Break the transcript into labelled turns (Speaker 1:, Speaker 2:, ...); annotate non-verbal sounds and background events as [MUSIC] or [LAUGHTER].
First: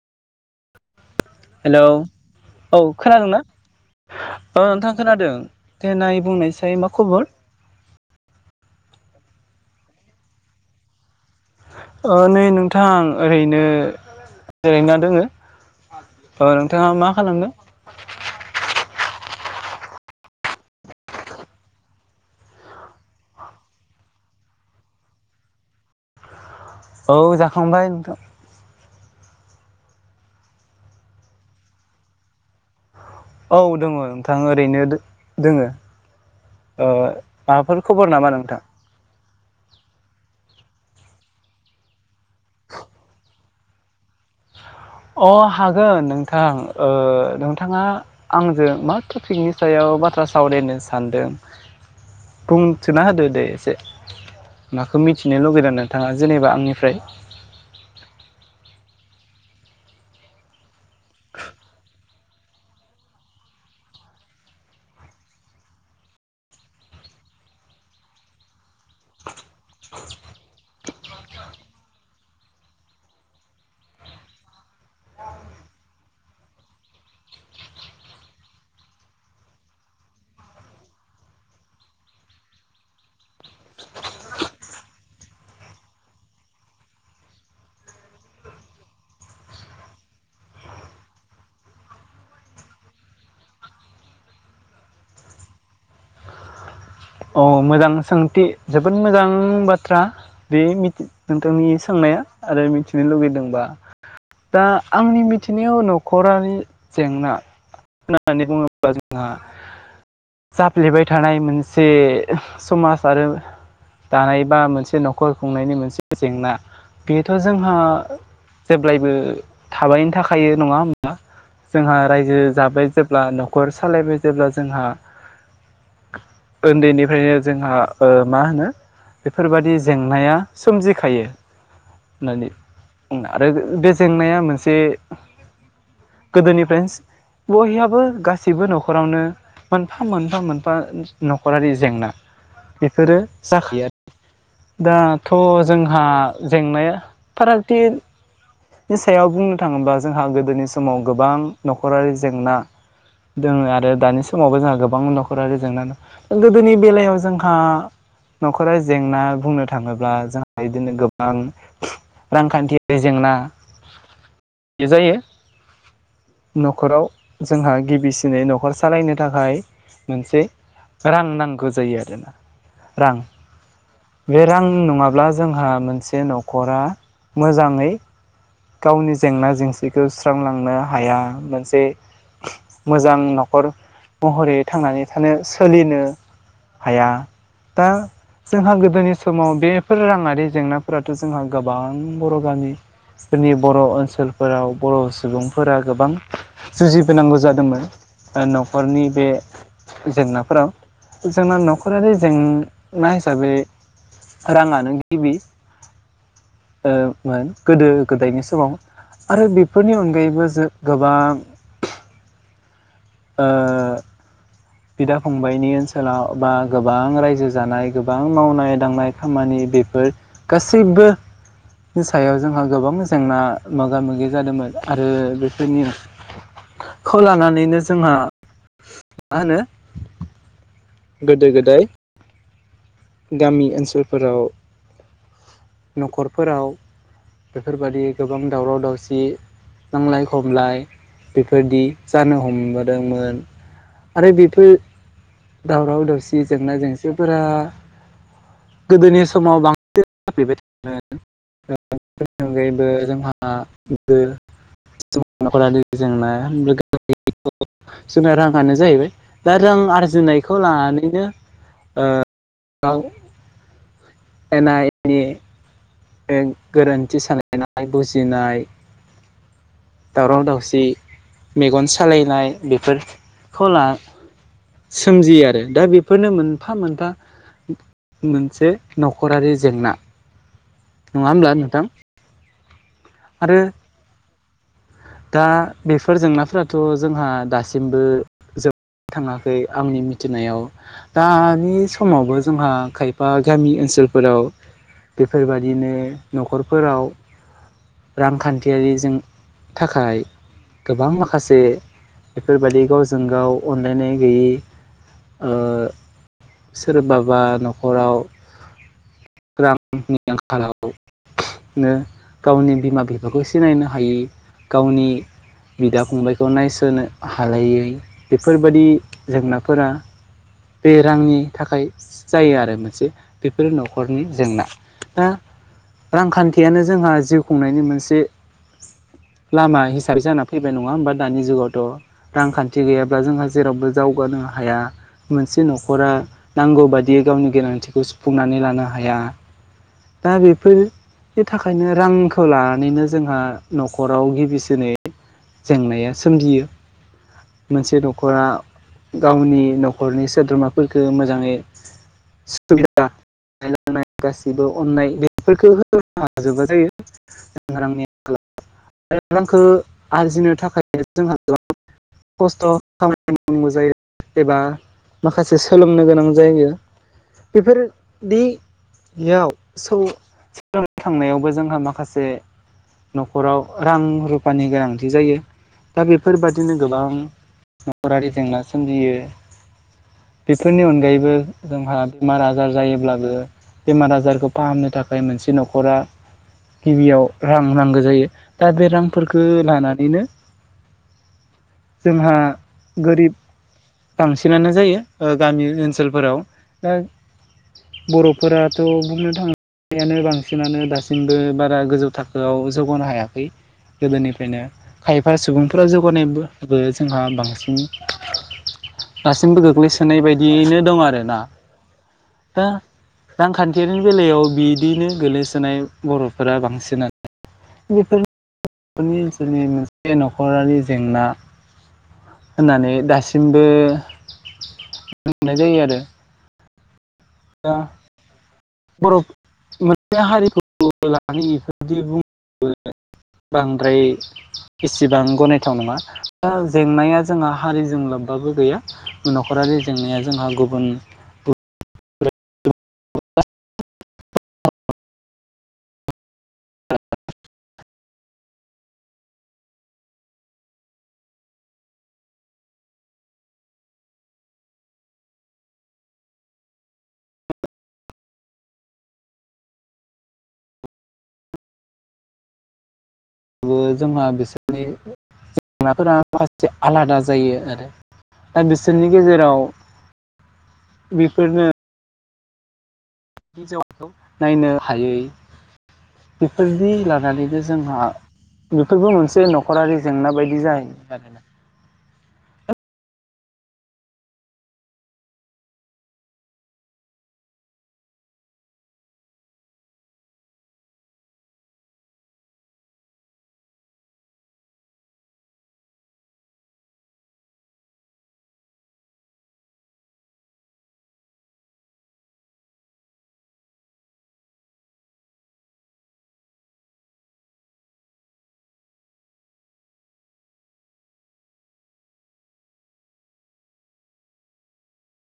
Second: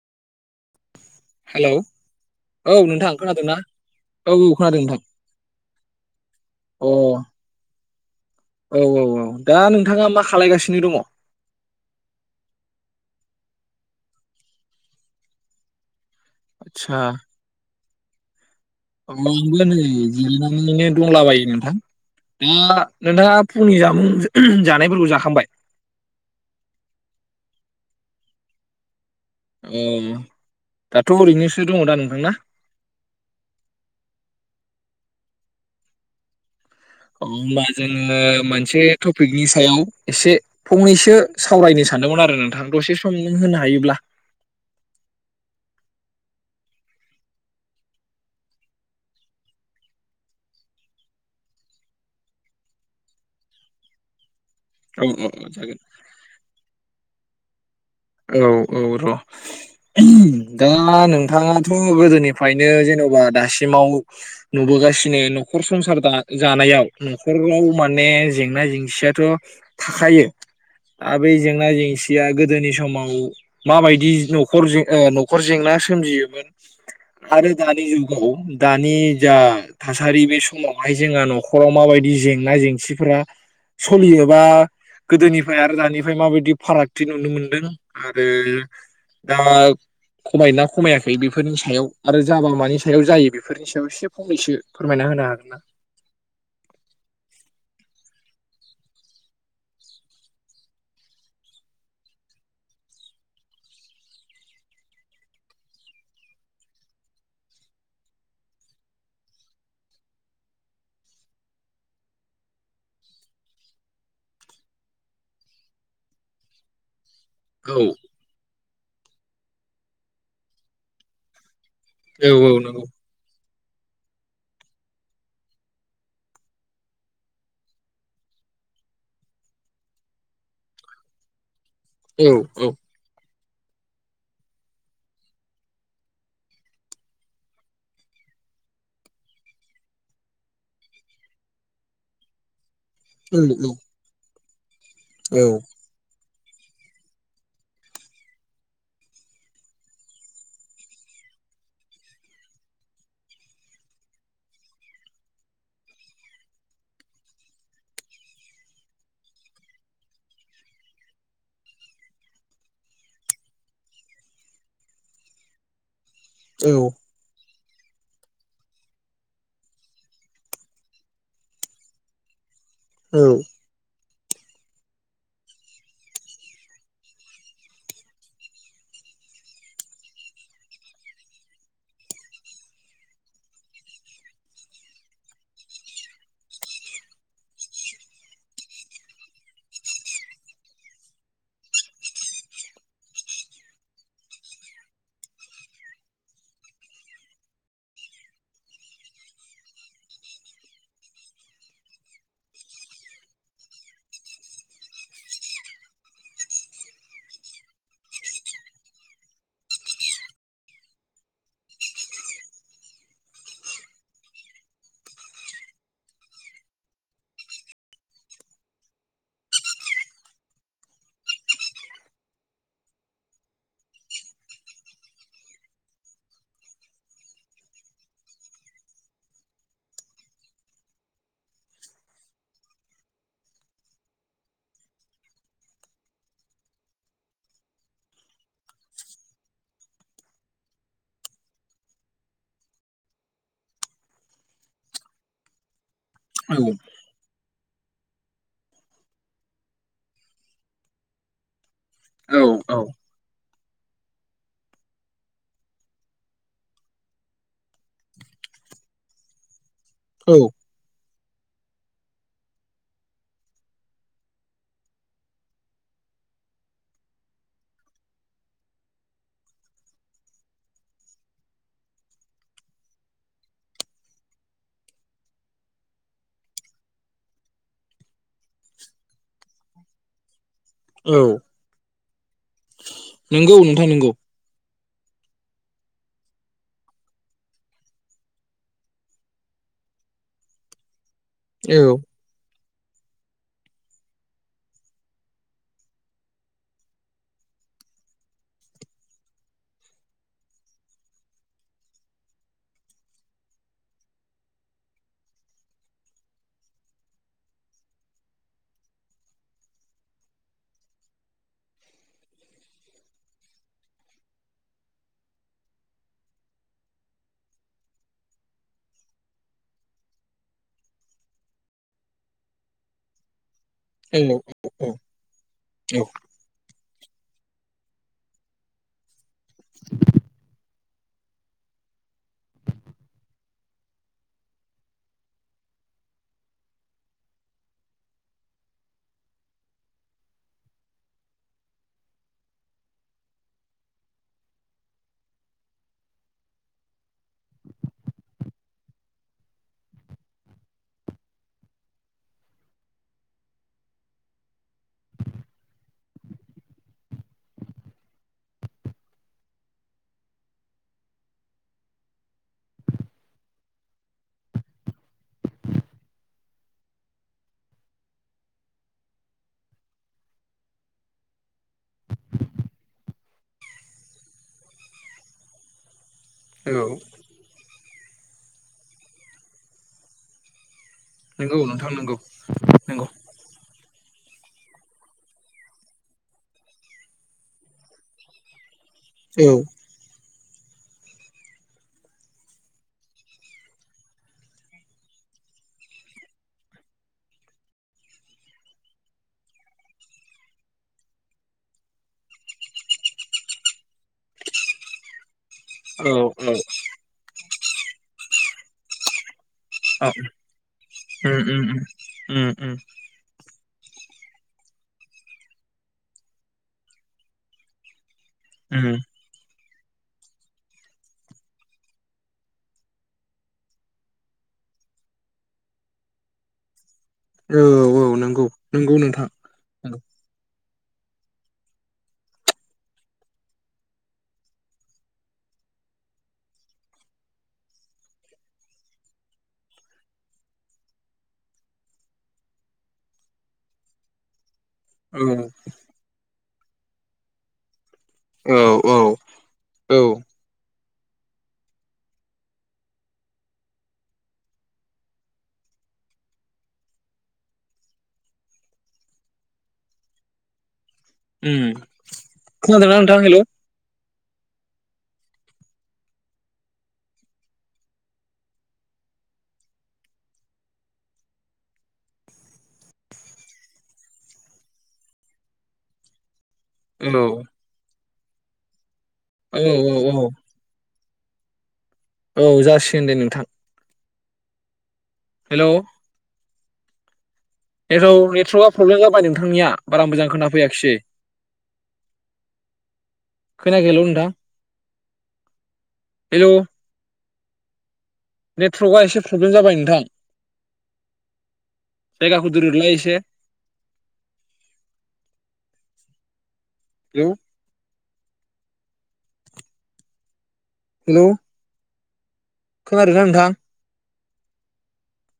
Speaker 1: Hello औ खोनादोंना? ओ नोंथां खोनादों देनाय बुंनायसाय
Speaker 2: अ
Speaker 1: मा खबर
Speaker 2: औ औ औ दा नोंथाङा मा खालायगासिनो दङ?
Speaker 1: ओ नै नोंथां ओरैनो जिरायना दोङो। औ नोंथाङा
Speaker 2: आदसा
Speaker 1: मा खालामदों?
Speaker 2: [UNINTELLIGIBLE] जिरायनानैनो दंलाबायो नोंथां। दा नोंथाङा फुंनि जामुं जानायफोरखौ जाखांबाय?
Speaker 1: औ जाखांबाय नोंथां।
Speaker 2: औ दाथ' ओरैनोसो दङ दा नोंथां ना?
Speaker 1: औ दङ नोंथां ओरैनो दो-दोङो।
Speaker 2: अ होमबा जोङो मोनसे टपिकनि सायाव एसे फंनैसो सावरायनो सानदोंमोन आरो। नोंथां दसे सम होनो हायोब्ला।
Speaker 1: अ हागोन नोंथां ओ नोंथाङा आंजों मा टपिकनि सायाव बाथ्रा सावरायनो सानदों बुंथिना होदो दे एसे।
Speaker 2: औ
Speaker 1: माखौ
Speaker 2: औ
Speaker 1: मिथिनो
Speaker 2: औ
Speaker 1: लुगैदों
Speaker 2: जागोन
Speaker 1: नोंथाङा जेनेबा आंनिफ्राय?
Speaker 2: औ औ र दा नोंथाङाथ' गोदोनिफ्रायनो जेनबा दासिमाव नुबोगासिनो न'खर संसार दाना जानायाव नख'राव माने जेंना जेंसियाथ' थाखायो दा बै जेंना जेंसिया गोदोनि समाव समाव माबायदि न'खर जें ओ नखर जेंना सोमजियोमोन आरो दानि जुगाव दानि जा थासारि बे समावहाय जोंहा नखराव माबायदि जेंना जेंसिफोरा सलियोबा गोदोनिफ्राय आरो दानिफ्राय माबायदि फारागथि नुनो मोनदों आरो दा खमायोना खमायाखै बेफोरनि सायाव आरो जाबा मानि सायाव जायो बेफोरनि सायाव एसे फंनैसो फोरमायना होनो हागोन ना?
Speaker 1: अ मोजां सोंथि जोबोद मोजां बाथ्रा बे नोंथांनि सोंनाया आरो मिथिनो लुगैदोंबा दा आंनि मिथिनायाव नख'रारि जेंना होननानै बुङोब्ला जोंहा जाफ्लेबाय थानाय मोनसे जे समाज आरो दानाय बा मोनसे न'खर खुंनायनि मोनसे जेंना। बेथ' जोंहा जेब्लायबो थाबायनो थाखायो नङा होमबा? जोंहा रायजो जाबाय जेब्ला न न'खर सालायबाय जेब्ला जोंहा उन्दैनिफ्रायनो जोंहा ओ मा होनो बेफोरबादि जेंनाया सोमजिखायो।
Speaker 2: औ
Speaker 1: होननानै
Speaker 2: औ
Speaker 1: आरो बे जेंनाया मोनसे गोदोनिफ्रायनो बयहाबो गासिबो नख'रावनो मोनफा मोनफा मोनफा नख'रारि जेंना। बेफोरो
Speaker 2: नंगौ
Speaker 1: जाखायो आरो‌। दाथ'
Speaker 2: औ
Speaker 1: जोंहा जेंनाया फारागथि नि सायाव बुंनो थाङोबा जोंहा गोदोनि समाव गोबां नख'रारि जेंना दोङो आरो दानि समावबो जोंहा गोबां नख'रारि जेंना दं। गोदोनि बेलायाव जोंहा नख'रारि जेंना बुंनो थाङोब्ला जोंहा बिदिनो गोबां रांखान्थियारि जेंना जायो।
Speaker 2: औ
Speaker 1: नख'राव जोंहा गिबिसिनै न'खर सालायनो थाखाय मोनसे रां नांगौ जायो आरोना। रां
Speaker 2: औ
Speaker 1: बे रां नङाब्ला जोंहा मोनसे न'खरा मोजाङै गावनि जेंना जेंसिखौ सुस्रांलांनो हाया मोनसे मोजां न'खर महरै थांनानै थानो सोलिनो हाया दा जोंहा गोदोनि समाव बेफोर राङारि जेंनाफोराथ' जोंहा गोबां बर' गामि जोंनि बर' ओनसोलफोराव बर' सुबुंफोरा गोबां जुजिबोनांगौ जादोंमोन न'खरनि बे जेंनाफोराव जोंना न'खरारि जेंना हिसाबै राङानो गिबि ओ मोन गोदो गोदायनि समाव आरो बेफोरनि अनगायैबो जों गोबां ओ बिदा फंबाइनि ओनसोलाव बा गोबां रायजो जानाय गोबां मावनाय दांनाय खामानि बेफोर गासैबोनि सायाव जोंहा गोबां जेंना मोगा मोगि जादोंमोन आरो बेफोर निउसखौ लानानैनो जोंहा मा होनो गोदो गोदाय। गामि ओनसोलफोराव न'खरफोराव बेफोरबायदि गोबां दावराव दावसि नांलाय खमलाय बेफोरबादि जानो हमबोदोंमोन आरो बेफोर दावराव दाव सि
Speaker 2: औ
Speaker 1: जेंना जेंसिफोरा गोदोनि समाव बांसिन [UNINTELLIGIBLE] [UNINTELLIGIBLE]
Speaker 2: औ
Speaker 1: अनगायैबो
Speaker 2: औ
Speaker 1: जोंहा [UNINTELLIGIBLE] नखरारि जेंना [UNINTELLIGIBLE] जोंना रांआ नो जाहैबाय दा जों आरजिनायखौ लानानैनो ओ गाव एना एनि गोरोनथि सानलायनाय बुजिनाय दावराव दावसि मेगन सालायनाय बेफोरखौ ला सोमजियो आरो दा बेफोरनो मोनफा मोनफा मोनसे न'खरारि जेंना।
Speaker 2: औ
Speaker 1: नङा होनब्ला नोंथां?
Speaker 2: नंगौ
Speaker 1: आरो
Speaker 2: नोंथां नंगौ
Speaker 1: दा बेफोर जेंनाफोराथ' जोंहा दासिमबो जोबनो थाङाखै आंनि मिथिनायाव दानि
Speaker 2: औ
Speaker 1: समावबो जोंहा खायफा गामि ओनसोलफोराव बेफोरबायदिनो न'खरफोराव रांखानथियारिजों थाखाय गोबां माखासे बेफोरबायदि गावजों गाव अनलायनाय गैयै ओ सोरबाबा न'खराव रांनि आंखालावनो गावनि बिमा बिफाखौ सिनायनो हायै गावनि बिदा फंबायखौ नायसोनो हालायै बेफोरबायादि जेंनाफोरा बे रांनि थाखाय जायो आरो मोनसे बेफोरो न'खरनि जेंना दा रांखानथियानो जोंहा जिउ खुंनायनि मोनसे लामा हिसाबै जाना फैबाय नं नङा होमा दानि जुगावथ' रांखानथि गैयाब्ला जोंहा जेरावबो जावगानो हाया मोनसे न'खरा नांगौ बादियै गावनि गोनांथिखौ सुफुंनानै लानो हाया दा बेफोरनि थाखायनो रांखौ लानानैनो जोंहा न'खराव गिबिसिनै जेंनाया सोमजियो मोनसे न'खरा गावनि न'खरनि सोद्रोमाफोरफोरखौ मोजाङै सुबिदा लोंनाय गासैबो अननाय बेफोरखौ होनो हाजोबा जायो [UNINTELLIGIBLE] रांखौ आरजिनो थाखाय जोंहा गोबां खस्थ' खामानि मावांगौ जायो एबा माखासे सोलोंनो गोनां जायो बेफोरदियाव सौ सोलोंनो थांनायावबो जों आहा माखासे न'खराव रां रुफानि गोनांथि जायो दा बेफोरबादिनो
Speaker 2: औ औ
Speaker 1: गोबां न'खरारि जेंना सोमजियो बेफोरनि अन गायैबो
Speaker 2: नंगौ नोंथां
Speaker 1: जोंहा
Speaker 2: नंगौ
Speaker 1: बेमार आजार
Speaker 2: नंगौ
Speaker 1: जायोब्लाबो बेमार आजार खौ फाहामनो थाखाय मोनसे न'खरा गिबियाव रां नांगौ जायो। बे रांफोरखौ
Speaker 2: औ
Speaker 1: लानानैनो जोंहा गोरिब बांसिनानो जायो ओ गामि ओनसोलफोराव दा बर'फोराथ' बुंनो थांनायानो बांसिनानो दासिम बारा गोजौ थाखोआव जौगानो
Speaker 2: औ औ औ उम उम उम उम
Speaker 1: बर'फोरा बांसिनानो
Speaker 2: उम
Speaker 1: बेफोरनि [UNINTELLIGIBLE] मोनसे न'खरारि जेंना होननानै दासिमबो मोननाय जायो आरो
Speaker 2: औ
Speaker 1: [UNINTELLIGIBLE]
Speaker 2: नंगौ नंगौ नोंथां
Speaker 1: बरफ
Speaker 2: नंगौ
Speaker 1: हारिखौ लानानै बेफोरबायदि [UNINTELLIGIBLE] बांद्राय इसेबां गनायथाव नङा दा जेंनाया जोंहा हारिजों लोब्बाबो गैया न'खरारि जेंनाया जोंहा गुबुन
Speaker 2: औ औ औ औ उम खोनादोंना नो
Speaker 1: बो जोंना बिसोरनि जेंनाफोरा माखासे आलादा जायो आरो दा बिसोरनि गेजेराव बेफोरनो [UNINTELLIGIBLE] नायनो हायै बेफोरदि
Speaker 2: औ
Speaker 1: लानानैनो जोंहा [UNINTELLIGIBLE] बेबो मोनसे
Speaker 2: औ
Speaker 1: नखरारि
Speaker 2: औ
Speaker 1: जेंना बायदि जायो। [UNINTELLIGIBLE]
Speaker 2: औ जासिगोन दे नोंथां हेल' हेल' नेटर्कआ प्रब्लेम जाबाय नोंथांनिया बारा मोजां खोनाफैयाखिसै खोनायाखै हेल' नोंथां हेल' नेटर्वकआ एसे प्रब्लेम जाबाय नोंथां जायगाखौ दोरदलाय एसे [UNINTELLIGIBLE] हेल' खोनादोंना नोंथां